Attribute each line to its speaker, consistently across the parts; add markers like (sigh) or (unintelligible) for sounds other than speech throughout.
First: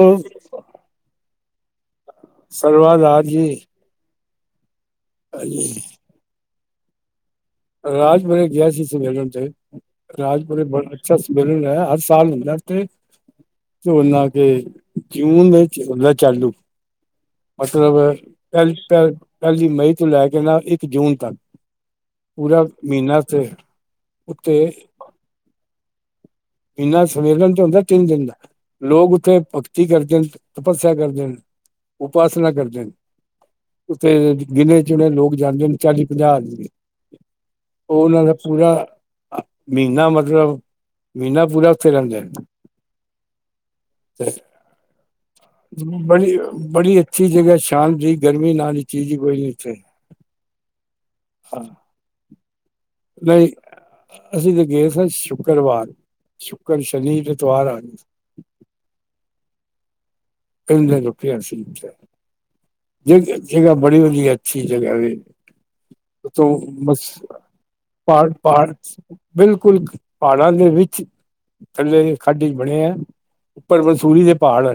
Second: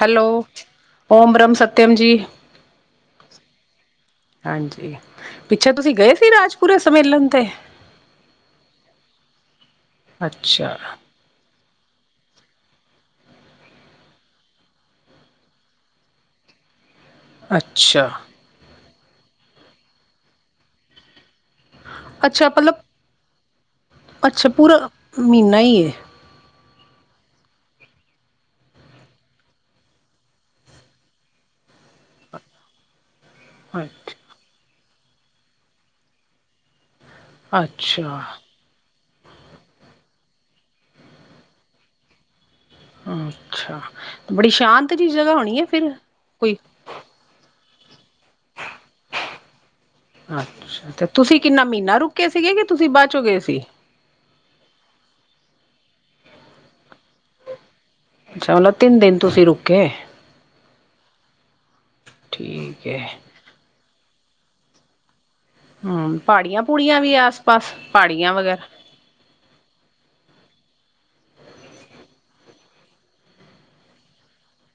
Speaker 1: Hello Om ਬ੍ਰਹਮ ਸਤਿਅਮ ਜੀ।
Speaker 2: ਸਰਲਵਾਦ ਆ ਜੀ।
Speaker 1: ਹਾਂਜੀ ਪਿੱਛੇ ਤੁਸੀਂ ਗਏ ਸੀ ਰਾਜਪੁੁਤੇ ਸੰਮੇਲਨ ਤੇ।
Speaker 2: ਰਾਜਪੁਰੇ ਗਿਆ ਸੀ ਸੰਮੇਲਨ ਤੇ ਰਾਜਪੁਰੇ
Speaker 1: ਅੱਛਾ
Speaker 2: ਬੜਾ ਅੱਛਾ ਸਮੇ ਬਿਲਲ ਹੈ, ਹਰ ਸਾਲ ਹੁੰਦਾ ਇੱਥੇ ਝੋਨਾ ਦੇ ਜੂਨ ਵਿੱਚ, ਹੁੰਦਾ ਚਾਲੂ ਮਤਲਬ,
Speaker 1: ਅੱਛਾ
Speaker 2: ਪਹਿਲੀ-ਪਹਿਲੀ ਮਈ ਤੋਂ ਲੈ ਕੇ ਨਾ ਇੱਕ ਜੂਨ ਤੱਕ
Speaker 1: ਅੱਛਾ,
Speaker 2: ਪੂਰਾ
Speaker 1: ਪਤਲਬ
Speaker 2: ਮਹੀਨਾ ਤੇ
Speaker 1: ਅੱਛਾ
Speaker 2: ਉੱਤੇ
Speaker 1: ਪੂਰਾ ਮਹੀਨਾ ਈ ਏ
Speaker 2: ਇੰਨਾ ਸੰਮੇਲਨ ਤੇ ਹੁੰਦਾ ਤਿੰਨ ਦਿਨ ਦਾ, ਲੋਕ ਉੱਥੇ ਭਗਤੀ ਕਰਦੇ ਨੇ, ਤਪੱਸਿਆ ਕਰਦੇ ਨੇ ਉਪਾਸਨਾ ਕਰਦੇ ਨੇ, ਉੱਥੇ
Speaker 1: ਅੱਛਾ
Speaker 2: ਗਿਣੇ -ਚੁਣੇ ਲੋਕ ਜਾਂਦੇ ਨੇ, ਚਾਲੀ- ਪੰਜਾਹ
Speaker 1: ਅੱਛਾ
Speaker 2: ਉਹਨਾਂ ਦਾ ਪੂਰਾ, ਮਹੀਨਾ ਮਤਲਬ ਮਹੀਨਾ ਪੂਰਾ ਉੱਥੇ ਰਹਿੰਦੇ
Speaker 1: ਅੱਛਾ, ਬੜੀ ਸ਼ਾਂਤ ਜਿਹੀ ਜਗ੍ਹਾ ਹੋਣੀ ਏ
Speaker 2: ਬੜੀ- ਬੜੀ ਅੱਛੀ ਜਗ੍ਹਾ ਸ਼ਾਂਤ ਦੀ ਗਰਮੀ ਨਾਲ ਹੀ ਚੀਜ਼ ਹੀ ਕੋਈ ਨੀ ਉੱਥੇ
Speaker 1: ਅੱਛਾ, ਤੇ ਤੁਸੀਂ
Speaker 2: ਹਾਂ
Speaker 1: ਕਿੰਨਾ ਮਹੀਨਾ ਰੁਕੇ ਸੀਗੇ ਕਿ, ਤੁਸੀਂ ਬਾਅਦ ਚ ਹੋ ਗਏ
Speaker 2: ਨਹੀਂ
Speaker 1: ਸੀ,
Speaker 2: ਅਸੀਂ ਤੇ ਗਏ ਸਾਂ ਸ਼ੁੱਕਰਵਾਰ, ਸ਼ੁੱਕਰ ਸ਼ਨੀ- ਐਤਵਾਰ ਆ ਗਏ
Speaker 1: ਚੱਲੋ, ਤਿੰਨ ਦਿਨ ਤੁਸੀਂ ਰੁਕੇ
Speaker 2: ਤਿਨ ਦਿਨ ਰੁੱਕੇ ਅਸੀਂ ਉਥੇ
Speaker 1: ਠੀਕ ਹੈ
Speaker 2: ਅੱਛੀਬੜੀ ਵਧੀਆ ਅੱਛੀ ਜਗ੍ਹਾ ਏ
Speaker 1: ਹਮ ਪਹਾੜੀਆਂ ਪੂੜੀਆਂ
Speaker 2: ਮਸ
Speaker 1: ਵੀ ਆਸ ਪਾਸ
Speaker 2: ਪਠ
Speaker 1: ਪਹਾੜੀਆਂ
Speaker 2: ਪ
Speaker 1: ਵਗੈਰਾ
Speaker 2: (inaudible) ਬਿਲਕੁਲ, ਪਹਾੜਾਂ ਦੇ ਵਿੱਚ, ਥੱਲੇ ਦੇ ਖੱਡੇ ਬੜੇ ਹੈ, ਪਰ ਮਨਸੂਰੀ ਦੇ ਪਹਾੜ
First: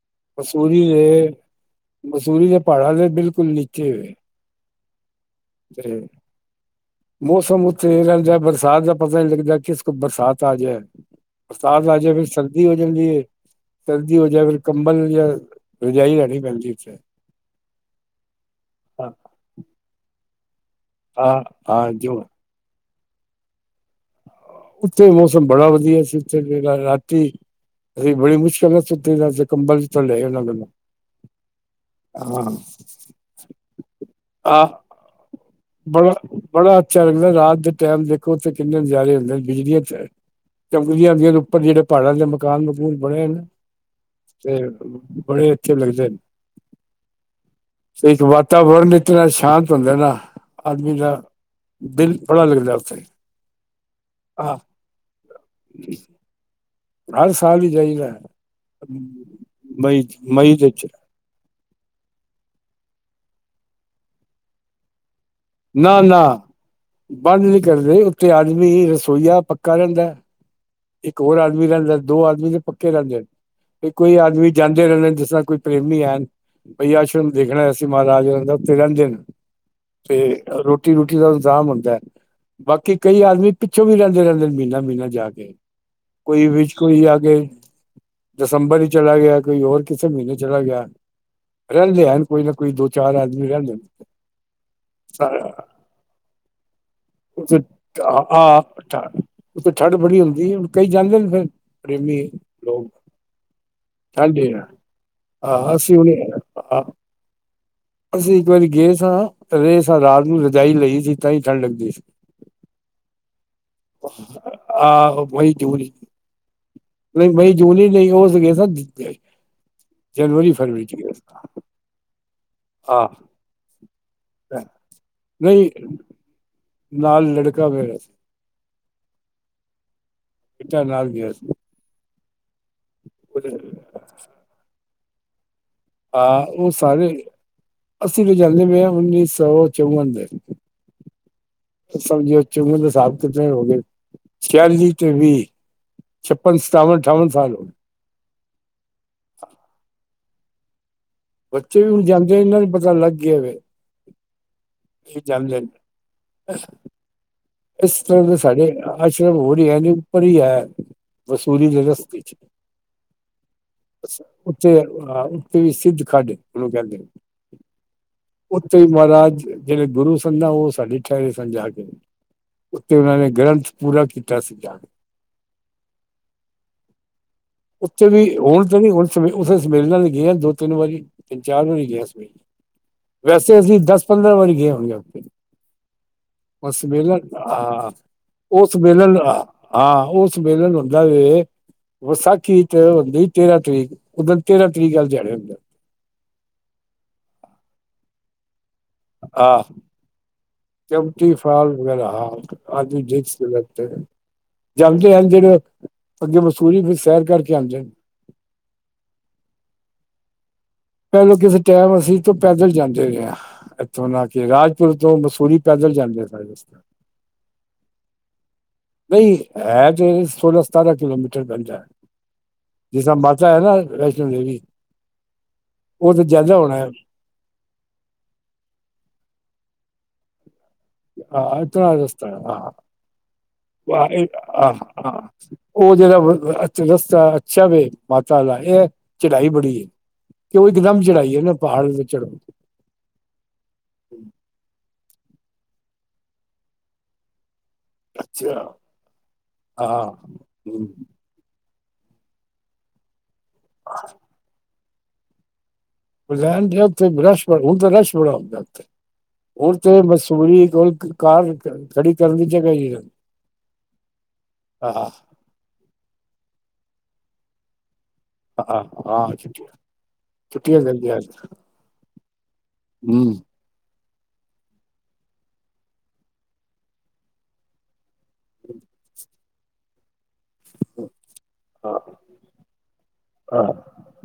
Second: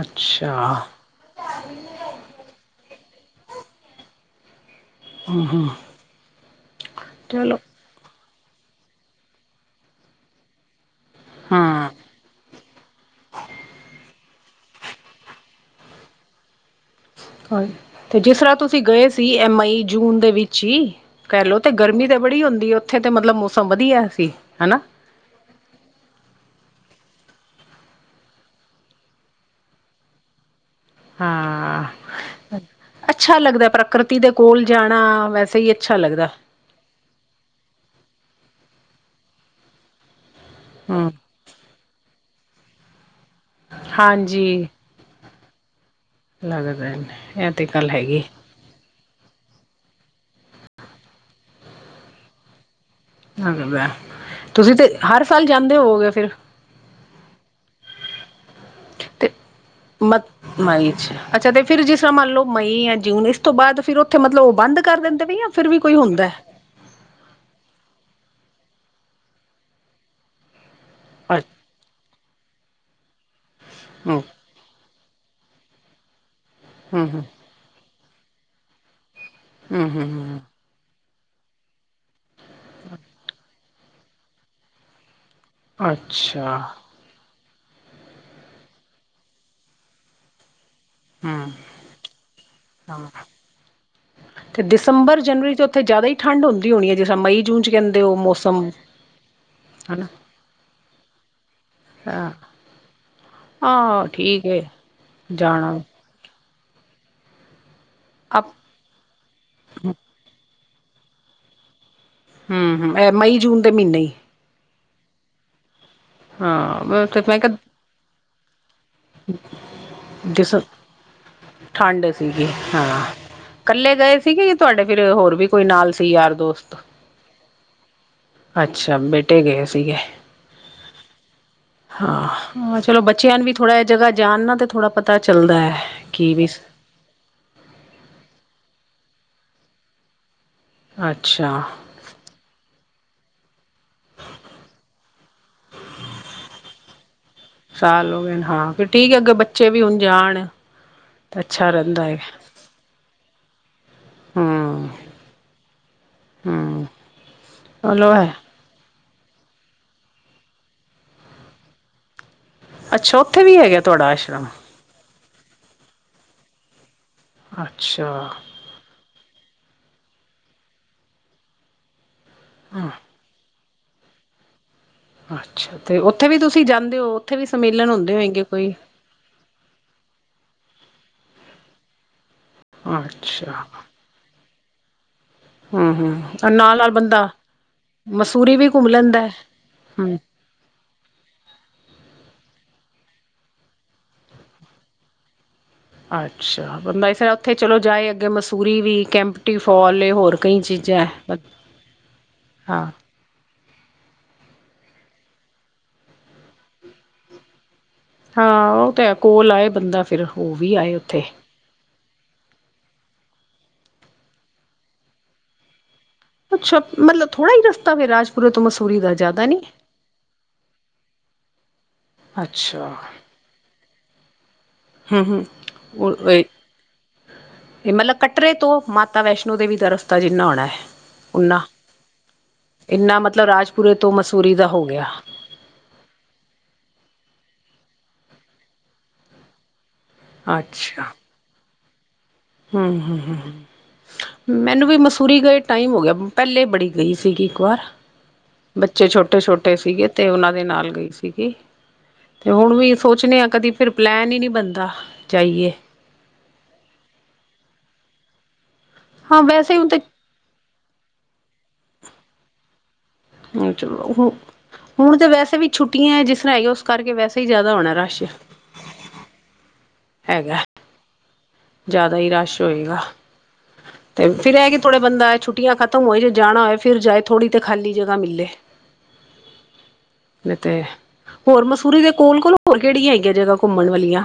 Speaker 1: ਅੱਛਾ।
Speaker 2: ਮਸੂਰੀ ਦੇ ਮਸੂਰੀ ਦੇ ਪਹਾੜਾਂ ਦੇ ਬਿਲਕੁਲ, ਨੀਚੇ ਹੋਏ
Speaker 1: ਹਮ
Speaker 2: ਜ
Speaker 1: ਚਲੋ
Speaker 2: ਮੌਸਮ ਤੇ ਰਹਿੰਦਾ ਬਰਸਾਤ ਦਾ ਪਤਾ ਨੀ ਲੱਗਦਾ, ਕਿਸ ਬਰਸਾਤ ਆ ਜਾਏ ਬਰਸਾਤ
Speaker 1: ਹਾਂ
Speaker 2: ਆ ਜਾਏ, ਫਿਰ ਸਰਦੀ ਹੋ ਜਾਂਦੀ ਏ ਸਰਦੀ ਹੋ ਜਾਏ, ਫਿਰ ਕੰਬਲ ਜਾਂ ਰਜਾਈ ਲੈਹਿਣੀ ਪੈਂਦੀ ਉੱਥੇ
Speaker 1: ਹਾਂ, ਤੇ ਜਿਸ ਤਰ੍ਹਾਂ ਤੁਸੀਂ ਗਏ
Speaker 2: ਹਾਂ
Speaker 1: ਸੀ। ਐ ਮਈ- ਜੂਨ ਦੇ ਵਿੱਚ ਈ
Speaker 2: ਹਾਂ
Speaker 1: ਕਹਿ ਲਓ ਤੇ,
Speaker 2: ਹਾਂ
Speaker 1: ਗਰਮੀ ਤੇ
Speaker 2: ਜੋ
Speaker 1: ਬੜੀ ਹੁੰਦੀ ਉੱਥੇ ਤੇ ਮਤਲਬ, ਮੌਸਮ ਵਧੀਆ ਸੀ ਹਨਾ
Speaker 2: ਉਥੇ ਮੌਸਮ, ਬੜਾ ਵਧੀਆ ਸੀ ਉੱਥੇ ਰਾਤੀ ਅ ਬੜੀ ਮੁਸ਼ਕਿਲ ਨਾਲ, ਸੁਤੇ ਆ ਅਸੀਂ ਕੰਬਲ ਜਿਥੋਂ ਲਏ ਨਾਲੋਂ
Speaker 1: ਹਾਂ, ਅੱਛਾ ਲੱਗਦਾ, ਪ੍ਰਕਿਰਤੀ ਦੇ ਕੋਲ
Speaker 2: ਆ
Speaker 1: ਜਾਣਾ ਵੈਸੇ ਹੀ ਅੱਛਾ ਲੱਗਦਾ।
Speaker 2: ਬੜਾ- ਬੜਾ ਅੱਛਾ ਲੱਗਦਾ, ਰਾਤ ਦੇ ਟਾਈਮ ਦੇਖੋ ਥੇ ਕਿੰਨੇ ਨਜ਼ਾਰੇ, ਹੁੰਦੇ ਨੇ ਬਿਜਲੀ ਤੇ
Speaker 1: ਹੂੰ।
Speaker 2: ਚਮਗਦੀਆਂ ਆਉਂਦੀਆਂ ਨੇ ਉੱਪਰ, ਜਿਹੜੇ ਪਹਾੜਾਂ ਦੇ ਮਕਾਨ- ਮਕੂਨ ਬਣੇ ਨੇ
Speaker 1: ਹਾਂਜੀ।
Speaker 2: ਤੇ ਬੜੇ ਅੱਛੇ, ਲੱਗਦੇ ਨੇ
Speaker 1: ਲੈਣੇ ਪਏ ਨੇ, ਇਹ ਤੇ ਗੱਲ ਹੈ ਹੀ ਏ
Speaker 2: ਇੱਕ ਵਾਤਾਵਰਨ ਇਤਨਾ ਸ਼ਾਂਤ ਹੁੰਦਾ ਨਾ, ਆਦਮੀ ਦਾ ਦਿਲ ਬੜਾ ਲੱਗਦਾ ਉੱਥੇ ਹਾਂ
Speaker 1: ਤੁਸੀਂ ਤੇ, ਹਰ ਸਾਲ ਜਾਂਦੇ, ਹੋਵਗੇ ਫਿਰ
Speaker 2: ਹਰ ਸਾਲ ਹੀ ਜਾਈਦਾ,
Speaker 1: ਤੇ ਮ
Speaker 2: ਮਈ-ਮਈ ਦੇ ਵਿੱਚ
Speaker 1: ਮਈ ਚ ਅੱਛਾ ਤੇ ਫਿਰ, ਜਿਸ ਤਰ੍ਹਾਂ ਮੰਨ ਲਓ ਮਈ ਜਾਂ ਜੂਨ ਇਸ ਤੋਂ ਬਾਅਦ, ਫਿਰ ਉੱਥੇ ਮਤਲਬ ਉਹ, ਬੰਦ ਕਰ ਦਿੰਦੇ ਆ ਜਾਂ ਫਿਰ ਵੀ ਕੋਈ
Speaker 2: ਨਾ-
Speaker 1: ਹੁੰਦਾ।
Speaker 2: ਨਾ ਬੰਦ ਨੀ ਕਰਦੇ, ਉੱਥੇ ਆਦਮੀ ਰਸੋਈਆ ਪੱਕਾ ਰਹਿੰਦਾ ਇੱਕ ਹੋਰ ਆਦਮੀ ਰਹਿੰਦਾ, ਦੋ ਆਦਮੀ ਦੇ ਪੱਕੇ ਰਹਿੰਦੇ ਨੇ, ਵੀ ਕੋਈ
Speaker 1: ਹੂੰ
Speaker 2: ਆਦਮੀ ਜਾਂਦੇ ਰਹਿੰਦੇ ਜਿਸ ਤ੍ਹਾਂ ਕੋਈ ਪ੍ਰੇਮੀ ਐਣ ਬ
Speaker 1: ਹੂੰ।
Speaker 2: ਆਸ਼ਰਮ ਦੇਖਣਾ ਅਸੀਂ ਮਹਾਰਾਜ, ਰਹਿੰਦਾ ਉੱਥੇ ਰਹਿੰਦੇ ਨੇ
Speaker 1: ਹੂੰ ਹੂੰ ਹੂੰ
Speaker 2: ਤੇ ਰੋਟੀ- ਰੂਟੀ ਦਾ ਇਤਜਾਂਮ ਹੁੰਦਾ, ਬਾਕੀ ਕਈ ਆਦਮੀ ਪਿੱਛੋਂ ਵੀ, ਰਹਿੰਦੇ- ਰਹਿੰਦੇ ਮਹੀਨਾ- ਮਹੀਨਾ ਜਾ ਕੇ ਕੋਈ
Speaker 1: ਅੱਛਾ
Speaker 2: ਵਿੱਚ ਕੋਈ ਆ ਕੇ, ਦਸੰਬਰ ਹੀ ਚਲਾ ਗਿਆ, ਕੋਈ ਹੋਰ ਕਿਸੇ ਮਹੀਨੇ ਚਲਾ ਗਿਆ
Speaker 1: ਹੂੰ
Speaker 2: ਰਹਿੰਦੇ ਹਨ, ਕੋਈ ਨਾ ਕੋਈ ਦੋ
Speaker 1: ਹਾਂ
Speaker 2: -ਚਾਰ ਆਦਮੀ ਰਹਿੰਦੇ ਨੇ
Speaker 1: ਤੇ ਦਸੰਬਰ, ਜਨਵਰੀ ਚ ਉੱਥੇ ਜ਼ਿਆਦਾ ਹੀ ਠੰਢ ਹੁੰਦੀ ਹੋਣੀ ਐ ਜਿਸ ਤਰ੍ਹਾਂ ਮਈ, ਜੂਨ ਚ ਕਹਿੰਦੇ ਓ ਮੌਸਮ
Speaker 2: ਉਥੇ ਠੰਡ
Speaker 1: ਹਨਾ
Speaker 2: ਬੜੀ ਹੁੰਦੀ ਹੁਣ ਕਈ ਜਾਂਦੇ ਨੇ ਫਿਰ
Speaker 1: ਹਾਂ
Speaker 2: (unintelligible) ਲੋਕ
Speaker 1: ਆਹ
Speaker 2: (unintelligible)
Speaker 1: ਠੀਕ ਹੈ
Speaker 2: ਆਹ
Speaker 1: ਜਾਣਾ
Speaker 2: ਅਸੀਂ ਹੁਣ ਆ ਅਸੀਂ
Speaker 1: ਆਪ
Speaker 2: ਇੱਕ ਵਾਰੀ ਗਏ ਸਾਂ। (unintelligible) ਰਾਤ ਨੂੰ ਰਜਾਈ ਲਈ ਸੀ ਤਾਂ ਹੀ ਠੰਡ ਲੱਗਦੀ ਸੀ
Speaker 1: ਹੂੰ ਹੂੰ, ਇਹ ਮਈ ਜੂਨ ਦੇ ਮਹੀਨੇ ਹੀ।
Speaker 2: ਆਹੋ ਮਈ, ਜੂਨ
Speaker 1: ਹਾਂ ਤੇ
Speaker 2: ਨਹੀਂ
Speaker 1: ਮੈਂ
Speaker 2: ਮਈ ਜੂਨ
Speaker 1: ਕਿਹਾ
Speaker 2: ਵਿੱਚ ਨੀ ਉਹ ਸੀ (unintelligible) ਗਏ
Speaker 1: (unintelligible) ਠੰਡ ਸੀਗੀ
Speaker 2: ਸਾਂ
Speaker 1: ਹਾਂ।
Speaker 2: ਆ
Speaker 1: ਇਕੱਲੇ ਗਏ ਸੀਗੇ ਜਾਂ ਤੁਹਾਡੇ ਫਿਰ ਹੋਰ ਵੀ ਕੋਈ
Speaker 2: ਨਹੀਂ
Speaker 1: ਨਾਲ ਸੀ ਯਾਰ ਦੋਸਤ।
Speaker 2: ਨਾਲ ਲੜਕਾ ਮੇਰਾ ਸੀ
Speaker 1: ਅੱਛਾ ਬੇਟੇ ਗਏ ਸੀਗੇ।
Speaker 2: ਬੇਟਾ ਨਾਲ ਗਿਆ ਸੀ
Speaker 1: ਹਾਂ ਹਾਂ, ਚਲੋ ਬੱਚਿਆਂ ਨੂੰ ਵੀ ਥੋੜ੍ਹਾ
Speaker 2: ਉਹਦੇ-
Speaker 1: ਏ ਜਗ੍ਹਾ ਜਾਣ ਨਾ ਤੇ ਥੋੜ੍ਹਾ ਪਤਾ ਚੱਲਦਾ। ਕੀ
Speaker 2: ਹਾਂ,
Speaker 1: ਵੀ
Speaker 2: ਓ ਸਾਰੇ ਅਸੀਂ ਤੋਂ ਜਾਂਦੇ ਪਏ ਉੱਨੀ ਸੌ ਚੌਵਨ ਦੇ।
Speaker 1: ਅੱਛਾ।
Speaker 2: ਸਮਝੋ (unintelligible) ਕਿਤੇ ਹੋ ਗਏ (unintelligible) ਤੇ ਵੀਹ। ਛੱਪਨ ਸਤਾਵਨ ਅਠਾਵਨ ਸਾਲ ਹੋ।
Speaker 1: ਸਾਲ ਹੋ ਗਏ ਹਾਂ ਫਿਰ ਠੀਕ ਐ ਅੱਗੇ ਬੱਚੇ ਵੀ ਹੁਣ ਜਾਣ। ਤਾਂ ਅੱਛਾ
Speaker 2: ਬੱਚੇ ਵੀ
Speaker 1: ਰਹਿੰਦਾ
Speaker 2: ਹੁਣ
Speaker 1: ਹੈ
Speaker 2: ਜਾਂਦੇ ਇਹਨਾਂ ਨੂੰ ਪਤਾ ਲੱਗ ਗਿਆ ਵੇ।
Speaker 1: ਹਾਂ,
Speaker 2: ਏ ਜਾਂਦੇ ਨੇ। ਇਸ
Speaker 1: ਚਲੋ
Speaker 2: ਤਰ੍ਹਾਂ
Speaker 1: ਹੈ
Speaker 2: ਦੇ ਸਾਡੇ ਆਸ਼ਰਮ ਹੋਰ ਹੀ ਐ ਉੱਪਰ ਹੀ ਐ ਵਸੂਲੀ ਦੇ ਰਸਤੇ ਚ
Speaker 1: ਅੱਛਾ ਉੱਥੇ ਵੀ ਹੈਗਾ ਤੁਹਾਡਾ ਆਸ਼ਰਮ।
Speaker 2: (unintelligible) ਉੱਥੇ ਵੀ ਸਿੱਧ ਕੱਢ ਉਹਨੂੰ ਕਹਿੰਦੇ।
Speaker 1: ਅੱਛਾ,
Speaker 2: ਉੱਥੇ ਹੀ ਮਹਾਰਾਜ ਜਿਹੜੇ ਗੁਰੂ ਸਨ ਨਾ ਓ ਸਾਡੇ ਠਹਿਰੇ ਸਨ ਜਾ ਕੇ। ਉੱਥੇ ਉਹਨਾਂ ਨੇ ਗ੍ਰੰਥ ਪੂਰਾ ਕੀਤਾ ਸੀਗਾ।
Speaker 1: ਅੱਛਾ, ਤੇ ਉੱਥੇ ਵੀ ਤੁਸੀਂ ਜਾਂਦੇ ਓ ਉੱਥੇ ਵੀ ਸੰਮੇਲਨ ਹੁੰਦੇ ਹੋਏਗੇ ਕੋਈ।
Speaker 2: ਉੱਥੇ ਉੱਥੇ ਸੰਮੇਲਨਾਂ ਗਿਆ ਦੋ ਤਿੰਨ ਵਾਰੀ ਤਿੰਨ ਚਾਰ ਵਾਰੀ ਗਿਆ ਸੰਮੇਲਨ ਵੈਸੇ
Speaker 1: ਅੱਛਾ
Speaker 2: ਅਸੀਂ ਦਸ ਪੰਦਰਾਂ ਵਾਰੀ ਗਏ ਹੋਣੇ ਹਫ਼ਤੇ ਚ।
Speaker 1: ਹਮ ਹਮ
Speaker 2: ਓ
Speaker 1: ਨਾਲ ਨਾਲ
Speaker 2: ਸੰਮੇਲਨ
Speaker 1: ਬੰਦਾ
Speaker 2: ਹਾਂ
Speaker 1: ਮਸੂਰੀ
Speaker 2: ਓ
Speaker 1: ਵੀ ਘੁੰਮ
Speaker 2: ਸੰਮੇਲਨ
Speaker 1: ਲੈਂਦਾ
Speaker 2: ਹਾਂ
Speaker 1: ਹਮ
Speaker 2: ਓ ਸੰਮੇਲਨ ਹੁੰਦਾ ਵੈ ਓ ਸੱਚ, ਕੀ ਹੁੰਦੀ ਤੇਰਾਂ ਤਰੀਕ ਉਧਰ ਤੇਰਾਂ ਤਰੀਕ ਨਾਲ ਜਾਣਿਆ ਹੁੰਦਾ।
Speaker 1: ਅੱਛਾ ਬੰਦਾ ਇਸ ਫੇਰ ਉੱਥੇ ਚਲੋ ਜਾਏ ਅੱਗੇ ਮਸੂਰੀ ਵੀ ਕੈਂਪਟੀ ਫੋਲ ਐ ਹੋਰ। ਕਈ ਚੀਜ਼ਾਂ
Speaker 2: ਕੈਮਟੀ
Speaker 1: ਹੈ।
Speaker 2: ਫੋਲ ਵਗੈਰਾ ਹਾਂ (unintelligible) ਸੀਗਾ ਓਥੇ। ਜਾਂਦੇ ਆਂਦੇ ਰਹੋ ਅੱਗੇ ਮਸੂਰੀ ਦੀ ਸੈਰ ਕਰਕੇ ਆਂਦੇ ਹਨ।
Speaker 1: ਹਾਂ, ਉਹ ਤੇ ਹੈ ਕੋਲ ਆਏ ਬੰਦਾ ਫਿਰ ਓ ਵੀ ਆਏ। ਉੱਥੇ
Speaker 2: ਪਹਿਲੇ ਕਿਸੇ ਟਾਈਮ ਅਸੀਂ ਤੇ ਪੈਦਲ ਜਾਂਦੇ ਰਹੇ ਆ ਇੱਥੋਂ ਨਾ ਕੇ ਰਾਜਪੁਰ ਤੋਂ ਮਸੂਰੀ ਪੈਦਲ ਜਾਂਦੇ।
Speaker 1: ਅੱਛਾ ਮਤਲਬ ਥੋੜਾ ਹੀ ਰਸਤਾ ਫਿਰ ਰਾਜਪੁਰੇ ਤੋਂ ਮਸੂਰੀ ਦਾ
Speaker 2: ਨਹੀਂ,
Speaker 1: ਜ਼ਿਆਦਾ ਨੀ
Speaker 2: ਹੈ ਤੇ ਸੋਲਾਂ ਸਤਾਰਾਂ ਕਿਲੋਮੀਟਰ ਪੈਂਦਾ
Speaker 1: ਅੱਛਾ
Speaker 2: ਜਿਸ ਤਰ੍ਹਾਂ ਮਾਤਾ ਹੈ ਨਾ ਵੈਸ਼ਨੋ ਦੇਵੀ।
Speaker 1: ਹੂੰ ਹੂੰ, ਓ
Speaker 2: ਉਹ ਤਾਂ
Speaker 1: ਓਹੀ।
Speaker 2: ਜ਼ਿਆਦਾ ਹੋਣਾ ਹੈ।
Speaker 1: ਇਹ ਮਤਲਬ ਕੱਟਰੇ ਤੋਂ ਮਾਤਾ ਵੈਸ਼ਨੋ ਦੇਵੀ ਦਾ ਰਸਤਾ ਜਿੰਨਾ ਹੋਣਾ।
Speaker 2: ਹਾਂ
Speaker 1: ਓਨਾ
Speaker 2: ਇਤਨਾ ਰਸਤਾ
Speaker 1: ਇੰਨਾ ਮਤਲਬ ਰਾਜਪੁਰੇ ਤੋਂ ਮਸੂਰੀ ਦਾ ਹੋ ਗਿਆ
Speaker 2: (unintelligible) ਉਹ ਜਿਹੜਾ ਰਸਤਾ ਅੱਛਾ ਵੇ ਮਾਤਾ ਦਾ ਏ ਚੜਾਈ ਬੜੀ ਐ। ਕਿ ਉਹ ਇੱਕ ਦਮ
Speaker 1: ਅੱਛਾ
Speaker 2: ਚੜਾਈਏ ਨਾ ਪਹਾੜ ਤੇ ਚੜ੍ਹਨ।
Speaker 1: ਹੂੰ ਹੂੰ ਹੂੰ ਹੂੰ। ਮੈਨੂੰ ਵੀ ਮਸੂਰੀ ਗਏ ਟਾਈਮ ਹੋ ਗਿਆ ਪਹਿਲੇ ਬੜੀ ਗਈ ਸੀਗੀ ਇੱਕ ਵਾਰ ਬੱਚੇ ਛੋਟੇ ਛੋਟੇ ਸੀਗੇ ਤੇ ਉਨਾਂ ਦੇ ਨਾਲ ਗਈ ਸੀ। ਸੀਗੀ ਤੇ ਹੁਣ ਵੀ ਸੋਚਣੇ ਆ ਕਦੀ ਫਿਰ ਪਲੈਨ ਹੀ ਨਹੀਂ ਬਣਦਾ ਜਾਈਏ।
Speaker 2: ਪਲੈਨ ਦਾ ਉਥੇ ਰਸ਼ ਤਾਂ ਬੁਹਤ, ਤਾਂ ਰਸ਼ ਬੜਾ ਹੁੰਦਾ ਉਥੇ ਹੁਣ ਤੇ ਬਸ ਉਹੀ ਕੋਲ ਕਾਰ ਖੜੀ ਕਰਨ ਦੀ ਜਗ੍ਹਾ ਨਹੀ ਹ
Speaker 1: ਨਹੀਂ ਚਲੋ ਹੁ ਹੁਣ ਤੇ ਵੈਸੇ ਵੀ ਛੁੱਟੀਆਂ ਜਿਸ ਤਰ੍ਹਾਂ ਹੀ ਹੈਗੀ ਆ ਉਸ ਕਰਕੇ ਵੈਸੇ ਹੀ ਜ਼ਿਆਦਾ ਹੋਣਾ ਰਸ਼
Speaker 2: ਹ ਆਹ ਛੁੱ
Speaker 1: ਹੈਗਾ
Speaker 2: ਛੁੱਟੀਆਂ ਪੈਂਦੀ ਆ
Speaker 1: ਜ਼ਿਆਦਾ ਹੀ ਰਸ਼ ਹੋਏਗਾ। ਤੇ ਫੇਰ ਇਹ ਕਿ ਥੋੜਾ ਬੰਦਾ ਛੁੱਟੀਆਂ ਖਤਮ ਹੋਏ ਜੇ ਜਾਣਾ ਹੋਵੇ ਫਿਰ ਜਾਏ ਥੋੜ੍ਹੀ ਤੇ ਖਾਲੀ ਜਗ੍ਹਾ ਮਿਲੇ।
Speaker 2: ਹ
Speaker 1: ਤੇ ਹੋਰ ਮਸੂਰੀ ਦੇ ਕੋਲ ਕੋਲ ਹੋਰ ਕਿਹੜੀਆਂ ਹੈਗੀਆਂ ਜਗ੍ਹਾ ਘੁੰਮਣ ਵਾਲੀਆਂ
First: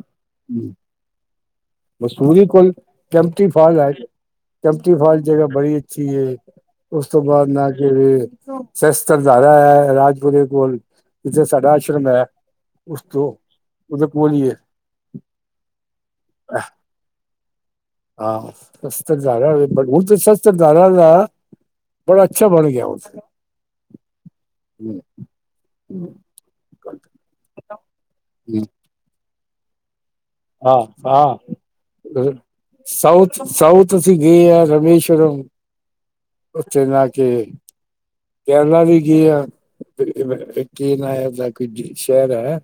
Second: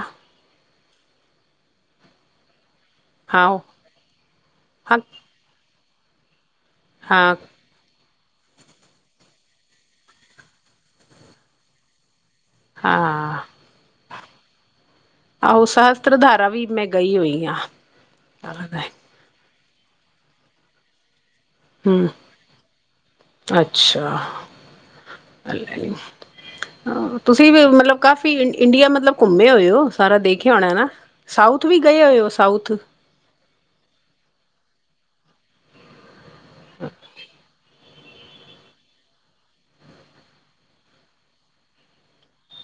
Speaker 2: ਮਸੂਰੀ ਕੋਲ ਕੈਮਪਟੀ
Speaker 1: ਹਾਂ ਉਹ
Speaker 2: ਫਾਲ ਹੈ ਕੈਮਪਟੀ
Speaker 1: ਹਾਂ
Speaker 2: ਫਾਲ ਜਗ੍ਹਾ ਬੜੀ ਅੱਛੀ ਹੈ ਉਸ ਤੋਂ
Speaker 1: ਹਾਂ
Speaker 2: ਬਾਅਦ ਨਾ ਕਿ ਸਸਤਰਦਾਰਾ ਹੈ ਰਾਜਪੁਰੇ ਕੋਲ ਜਿੱਥੇ ਸਾਡਾ ਆਸ਼ਰਮ ਹੈ। ਉਸ ਤੋਂ
Speaker 1: ਹਾਂ
Speaker 2: ਉਦੇ ਕੋਲ ਹੀ ਹੈ
Speaker 1: ਆਹੋ ਸ਼ਸਤਰਧਾਰਾ ਵੀ ਮੈਂ ਗਈ ਹੋਈ ਹਾਂ
Speaker 2: ਸਸਤਧਾਰਾ ਵੇ ਪਰ ਹੁਣ ਸਸਤਧਾਰਾ ਦਾ
Speaker 1: ਹਮ
Speaker 2: ਬੜਾ ਅੱਛਾ ਬਣ ਗਿਆ ਉੱਥੇ
Speaker 1: ਅੱਛਾ ਹਾਂ ਤੁਸੀਂ ਵੀ ਮਤਲਬ ਕਾਫੀ ਇੰਡੀਆ ਮਤਲਬ ਘੁੰਮੇ ਹੋਏ ਹੋ ਸਾਰਾ ਦੇਖਿਆ ਹੋਉਣਾ
Speaker 2: ਹਾਂ
Speaker 1: ਨਾ
Speaker 2: ਹਾਂ
Speaker 1: ਸਾਊਥ ਵੀ ਗਏ ਹੋਏ ਹੋ ਸਾਊਥ
Speaker 2: ਸਾਊਥ ਸਾਊਥ ਅਸੀਂ ਗਏ ਆ ਰਮੇਸ਼ਵੁਰਮ ਉੱਥੇ ਨਾ ਕੇ ਕੇਰਲਾ ਵੀ ਗਏ ਆ, ਕੀ ਨਾ ਦਾ ਕੋਈ ਸ਼ਹਿਰ ਹੈ।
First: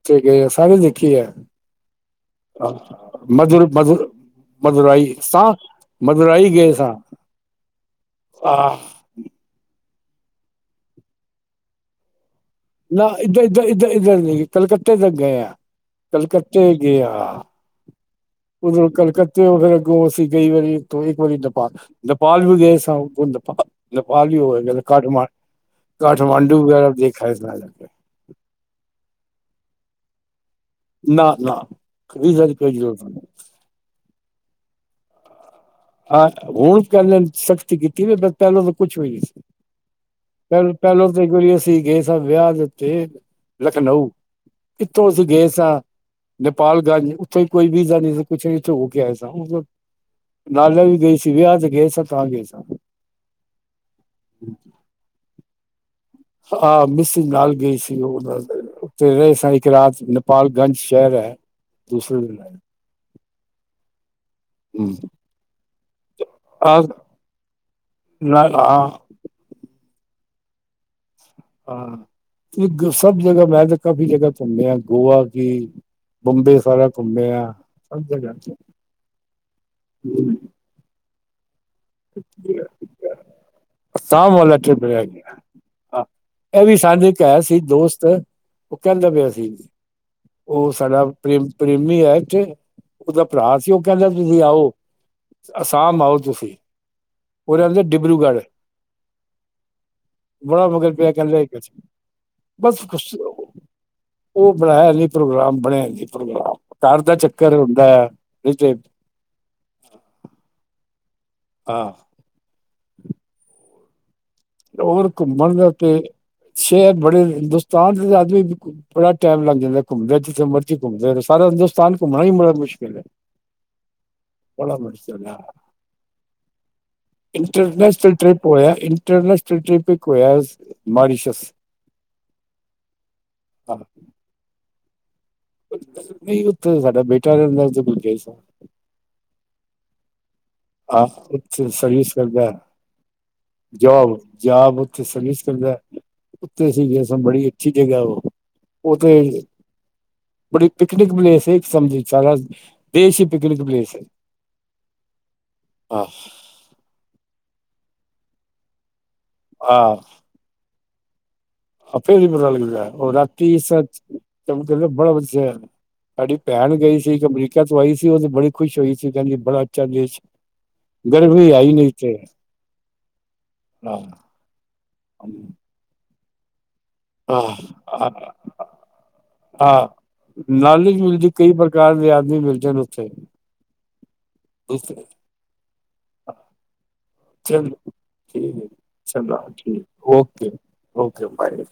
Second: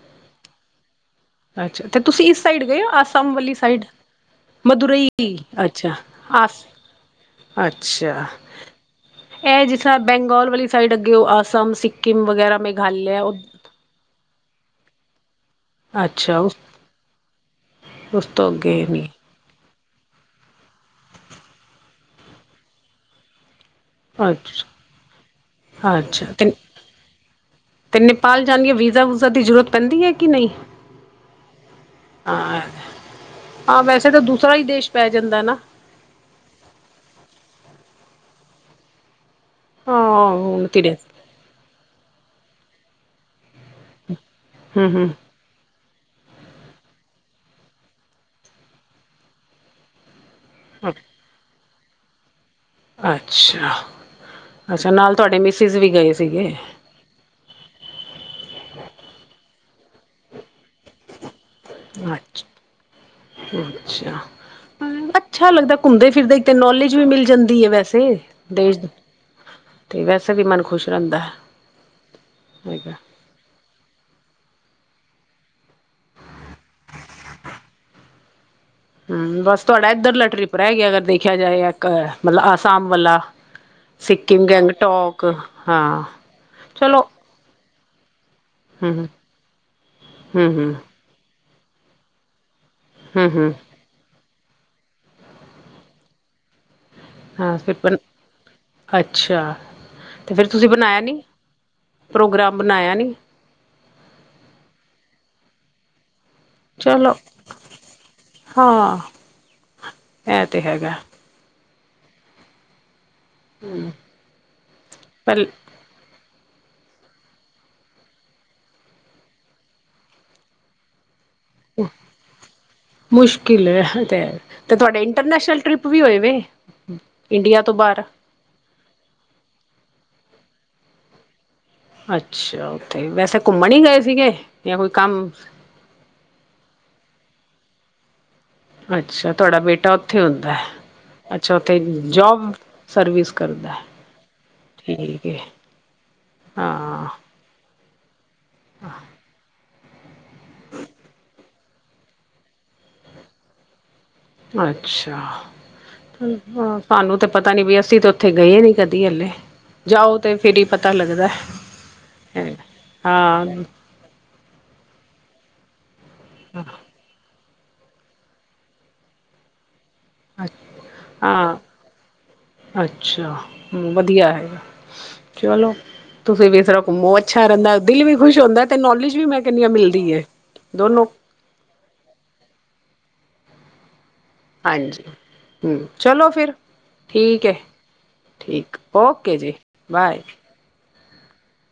Speaker 2: ਉਥੇ ਗਏ ਸਾਰੇ ਦੇਖੇ ਆ।
Speaker 1: ਅੱਛਾ ਤੇ ਤੁਸੀਂ ਇਸ ਸਾਈਡ ਗਏ ਹੋ ਆਸਾਮ ਵਾਲੀ ਸਾਈਡ ਮਧੂਰਈ ਅੱਛਾ ਅੱਛਾ ਇਹ ਜਿਸ ਤਰ੍ਹਾਂ ਬੈਂਗਾਲ ਵਾਲੀ ਸਾਈਡ ਅੱਗੇ ਉਹ ਆਸਮ ਸਿੱਕਿਮ ਵਗੈਰਾ ਮੈਂ
Speaker 2: ਨਾ, ਇੱਧਰ-ਇੱਧਰ, ਇੱਧਰ ਨਹੀਂ ਕਲਕੱਤੇ ਤੱਕ ਗਏ ਆ
Speaker 1: ਅੱਛਾ ਉਸ
Speaker 2: ਕਲਕੱਤੇ ਗਏ ਆ
Speaker 1: ਉਸ ਤੋਂ ਅੱਗੇ
Speaker 2: ਉਧਰ
Speaker 1: ਨੀ
Speaker 2: ਕਲਕੱਤੇ ਹੋ ਫਿਰ ਅੱਗੋਂ ਅਸੀ ਵਾਰੀ ਇੱਕ ਵਾਰੀ ਨੇਪਾਲ ਨੇਪਾਲ ਵੀ ਗਏ ਸਾ ਨੇਪਾਲ ਨੇਪਾਲ ਹੀ ਹੋਵੇਗਾ
Speaker 1: ਅੱਛਾ
Speaker 2: ਕਠਮਾਂ
Speaker 1: ਅੱਛਾ ਤੇ
Speaker 2: ਕਾਠਮਾਂਡੂ ਵਗੈਰਾ ਦੇਖਾ
Speaker 1: ਤੇ ਨੇਪਾਲ ਜਾਂਦੀਏ ਵੀਜ਼ਾ ਵੂਜ਼ਾ ਦੀ ਜ਼ਰੂਰਤ ਪੈਂਦੀ ਹੈ ਕਿ ਨਹੀਂ
Speaker 2: ਨਾ ਨਾ ਵੀਜ਼ਾ ਦੀ
Speaker 1: ਹਾਂ
Speaker 2: ਕੋਈ ਜਰੂਰਤ ਨਹੀਂ।
Speaker 1: ਹਾਂ ਵੈਸੇ ਤਾਂ ਦੂਸਰਾ ਹੀ ਦੇਸ਼ ਪੈ ਜਾਂਦਾ ਨਾ।
Speaker 2: ਆਹ ਹੁਣ ਪਹਿਲਾ ਤੋਂ ਸਖਤੀ ਕੀਤੀ ਹੈ ਪਹਿਲਾਂ ਤਾਂ ਕੁਛ ਵੀ ਨਹੀ ਸੀ।
Speaker 1: ਹਾਂ ਹੁਣ
Speaker 2: ਪਹਿ
Speaker 1: ਧੀਰੇ
Speaker 2: ਪਹਿਲੋਂ ਤਾਂ ਇੱਕ ਵਾਰੀ ਅਸੀਂ ਗਏ ਸਭ ਵਿਆਹ ਦੇ ਉੱਤੇ ਲਖਨਊ
Speaker 1: ਹੂੰ
Speaker 2: ਇਥੋਂ ਅਸੀਂ
Speaker 1: ਹੂੰ
Speaker 2: ਗਏ ਸਾਂ ਨੇਪਾਲ ਗੰਜ ਉੱਥੇ ਕੋਈ ਵੀਜ਼ਾ ਨਹੀਂ ਸੀ ਕੁਛ ਨਹੀਂ ਉਥੇ ਹੋ ਕੇ ਆਏ ਸਾਂ। ਨਾਲੇ ਵੀ ਗਈ ਸੀ ਵਿਆਹ ਤੇ ਗਏ ਸਾਂ ਤਾਂ ਗਏ ਸਾਂ
Speaker 1: ਅੱਛਾ ਅੱਛਾ ਨਾਲ ਤੁਹਾਡੇ ਮਿਸਿਸ ਵੀ ਗਏ ਸੀ।
Speaker 2: ਹਾਂ ਮੀਸਿਸ ਨਾਲ ਗਈ ਸੀ। ਪਿਓ ਦਾਦੇ ਉਥੇ ਰਹੇ ਸਾਂ ਇੱਕ ਰਾਤ ਨੇਪਾਲ ਗੰਜ ਸ਼ੈਰ ਐ ਦੂਸਰੇ
Speaker 1: ਅੱਛ
Speaker 2: ਦਿਨ
Speaker 1: ਅੱਛਾ।
Speaker 2: ਆਏ।
Speaker 1: ਅੱਛਾ ਲੱਗਦਾ ਘੁੰਮਦੇ ਫਿਰਦੇ ਇੱਕ ਤੇ
Speaker 2: ਆਹ
Speaker 1: ਨੌਲੇਜ ਵੀ ਮਿਲ ਜਾਂਦੀ ਐ ਵੈਸੇ
Speaker 2: ਨਾ,
Speaker 1: ਦੇਸ਼ ਤੇ ਵੈਸੇ ਵੀ ਮਨ ਖੁਸ਼ ਰਹਿੰਦਾ।
Speaker 2: ਹਾਂ ਨੀ
Speaker 1: ਹੈਗਾ
Speaker 2: ਸਭ ਜਗ੍ਹਾ ਮੈਂ ਤਾਂ ਕਾਫ਼ੀ ਜਗ੍ਹਾ ਘੁੰਮਿਆ ਗੋਆ ਕੀ। ਬੰਬੇ ਸਾਰਾ ਘੁੰਮੇਆ ਸਭ ਜਗਾ।
Speaker 1: ਹੂੰ ਬਸ ਤੁਹਾਡਾ ਇੱਧਰਲਾ ਟ੍ਰਿਪ ਰਹਿ ਗਿਆ ਅਗਰ ਦੇਖਿਆ ਜਾਏ ਇੱਕ ਮਤਲਬ ਆਸਾਮ ਵਾਲਾ।
Speaker 2: ਅਸਾਮ
Speaker 1: ਸਿੱਕਿਮ,
Speaker 2: ਵਾਲਾ ਟ੍ਰਿਪ ਰਹਿ
Speaker 1: ਗੈਂਗਟੋਕ ਹਾਂ ਚਲੋ।
Speaker 2: ਇਕ ਹੈ ਸੀ ਦੋਸਤ ਓਹ
Speaker 1: ਹਮ
Speaker 2: ਕੈਂਦਾ ਪਿਆ ਸੀ
Speaker 1: ਹਮ
Speaker 2: ਓ
Speaker 1: ਹਮ
Speaker 2: ਸਾਡਾ ਪ੍ਰੇ ਪ੍ਰੇਮੀ ਐਥੇ ਉਦਾ
Speaker 1: ਹਮ ਹਮ
Speaker 2: ਭਰਾ ਸੀ ਓ ਕੈਂਦਾ ਤੁਸੀਂ ਆਓ ਅਸਾਮ ਆਓ ਤੁਸੀਂ। ਉਹ
Speaker 1: ਹਾਂ ਫਿਰ
Speaker 2: ਰਹਿੰਦੇ
Speaker 1: ਬਣ
Speaker 2: ਡਿਬਰੂਗੜ੍ਹ।
Speaker 1: ਅੱਛਾ ਤੇ ਫਿਰ
Speaker 2: ਬੜਾ
Speaker 1: ਤੁਸੀਂ
Speaker 2: ਮਗਰ
Speaker 1: ਬਣਾਇਆ
Speaker 2: ਪਿਆ
Speaker 1: ਨੀ
Speaker 2: ਕੈਂਦੇ
Speaker 1: ਪ੍ਰੋਗਰਾਮ
Speaker 2: ਬਸ
Speaker 1: ਬਣਾਇਆ
Speaker 2: ਕੁਛ
Speaker 1: ਨੀ
Speaker 2: ਓ ਬਣਾਇਆ ਨੀ ਪ੍ਰੋਗਰਾਮ ਬਣਿਆ ਨੀ ਪ੍ਰੋਗਰਾਮ ਘਰ ਦਾ
Speaker 1: ਚਲੋ
Speaker 2: ਚੱਕਰ ਹੁੰਦੈ ਨਈ ਤੇ
Speaker 1: ਐ ਤੇ ਹੈਗਾ।
Speaker 2: ਆ
Speaker 1: ਹੂੰ।
Speaker 2: ਹੋਰ ਘੁੰਮਣ ਦਾ ਤੇ ਸ਼ੈਰ ਬੜੇ ਹਿੰਦੁਸਤਾਨ ਦੇ ਆਦਮੀ ਬੜਾ ਟੈਮ ਲੱਗ ਜਾਂਦਾ ਘੁੰਮਦੇ ਜਿੱਥੇ ਮਰ ਜੀ ਘੁੰਮਦੇ ਸਾਰਾ ਹਿੰਦੂਸਤਾਨ ਘੁੰਮਣਾ ਈ ਬੜਾ ਮੁਸ਼ਕਿਲ ਏ
Speaker 1: ਮੁਸ਼ਕਿਲ
Speaker 2: ਬੜਾ ਮੁਸ਼ਕਿਲ ਐ।
Speaker 1: ਤੁਸੀ ਵੀ ਹੋਏ ਵੇ। ਇੰਡੀਆ ਤੋਂ ਬਾਹਰ
Speaker 2: ਇੰਟਰਨੈਸ਼ਨਲ ਟ੍ਰਿਪ ਹੋਇਆ ਇੰਟਰਨੈਸ਼ਨਲ ਟ੍ਰਿਪ ਇੱਕ ਹੋਇਆ ਮਾਰੀਸ਼ਸ।
Speaker 1: ਅੱਛਾ ਉੱਥੇ ਵੈਸੇ ਘੁੰਮਣ ਈ ਗਏ ਸੀਗੇ ਯਾਂ ਕੋਈ ਕੰਮ?
Speaker 2: ਨਈ ਉਥੇ ਤੇ ਸਾਡਾ ਬੇਟਾ ਰਹਿੰਦਾ ਤੇ ਓਦੇ ਕੋਲ ਗਏ ਸੀ।
Speaker 1: ਅੱਛਾ ਤੁਹਾਡਾ ਬੇਟਾ ਉੱਥੇ ਹੁੰਦੈ।
Speaker 2: ਆਪ ਉੱਥੇ ਸਰਵਿਸ ਕਰਦੈ
Speaker 1: ਸਰਵਿਸ ਕਰਦਾ ਹੈ।
Speaker 2: ਜੋਬ ਜਾਬ ਉੱਥੇ
Speaker 1: ਠੀਕ ਹੈ
Speaker 2: ਸਰਵਿਸ ਕਰਦੈ। ਉੱਥੇ ਸੀਗੇ
Speaker 1: ਹਾਂ
Speaker 2: ਸਬ ਬੜੀ ਅੱਛੀ ਜਗ੍ਹਾ ਓਹ ਓਥੇ ਤੇ ਬੜੀ ਪਿਕਨਿਕ ਪਲੇਸ ਏ ਇੱਕ ਸਮਝ ਸਾਰਾ ਦੇਸ਼ ਈ ਪਿਕਨਿਕ ਪਲੇਸ ਏ।
Speaker 1: ਅੱਛਾ ਹੂੰ। ਹਾਂ ਸਾਨੂੰ ਤੇ ਪਤਾ ਨੀ ਵੀ ਅਸੀਂ ਤੇ ਉੱਥੇ ਗਏ ਨੀ ਕਦੀ ਹੱਲੇ ਜਾਓ ਤੇ ਫਿਰ ਈ ਪਤਾ ਲੱਗਦੈ।
Speaker 2: ਆਪੇ ਵੀ ਪਤਾ ਲੱਗਦੈ ਓ ਰਾਤੀ ਸਚ ਬੜਾ ਵਧੀਆ ਏ ਸਾਡੀ ਭੈਣ ਗਈ ਸੀ ਇੱਕ ਅਮਰੀਕਾ ਤੋਂ ਆਈ ਸੀ ਓ ਤੇ ਬੜੀ ਖੁਸ਼ ਹੋਈ ਸੀ ਕਹਿੰਦੀ ਬੜਾ ਅੱਛਾ ਦੇਸ਼। ਗਰਡ ਵੀ
Speaker 1: ਹਾਂ
Speaker 2: ਆਈ ਨੀਚੇ
Speaker 1: ਅੱਛਾ ਵਧੀਆ ਏ ਚਲੋ। ਤੁਸੀਂ ਵੀ ਤਰ੍ਹਾਂ ਘੁੰਮੋ ਅੱਛਾ ਰੈਂਦਾ ਦਿਲ ਵੀ ਖੁਸ਼ ਹੁੰਦੈ ਤੇ ਨੌਲੇਜ ਵੀ ਮੈਂ ਕੈਨੀ ਆ
Speaker 2: ਹਾਂ
Speaker 1: ਮਿਲਦੀ ਏ
Speaker 2: ਨੌਲੇਜ
Speaker 1: ਦੋਨੋ
Speaker 2: ਮਿਲਦੀ ਕਈ ਪ੍ਰਕਾਰ ਦੇ ਆਦਮੀ ਮਿਲਦੇ ਨੇ ਉੱਥੇ।
Speaker 1: ਹਾਂਜੀ ਹੂੰ ਚਲੋ ਫਿਰ। ਠੀਕ ਹੈ
Speaker 2: ਚਲੋ ਠੀਕ ਐ ਜੀ
Speaker 1: ਓਕੇ
Speaker 2: ਚੰਗਾ
Speaker 1: ਜੀ
Speaker 2: ਠੀਕ
Speaker 1: ਬਾਏ।
Speaker 2: Okay okay bye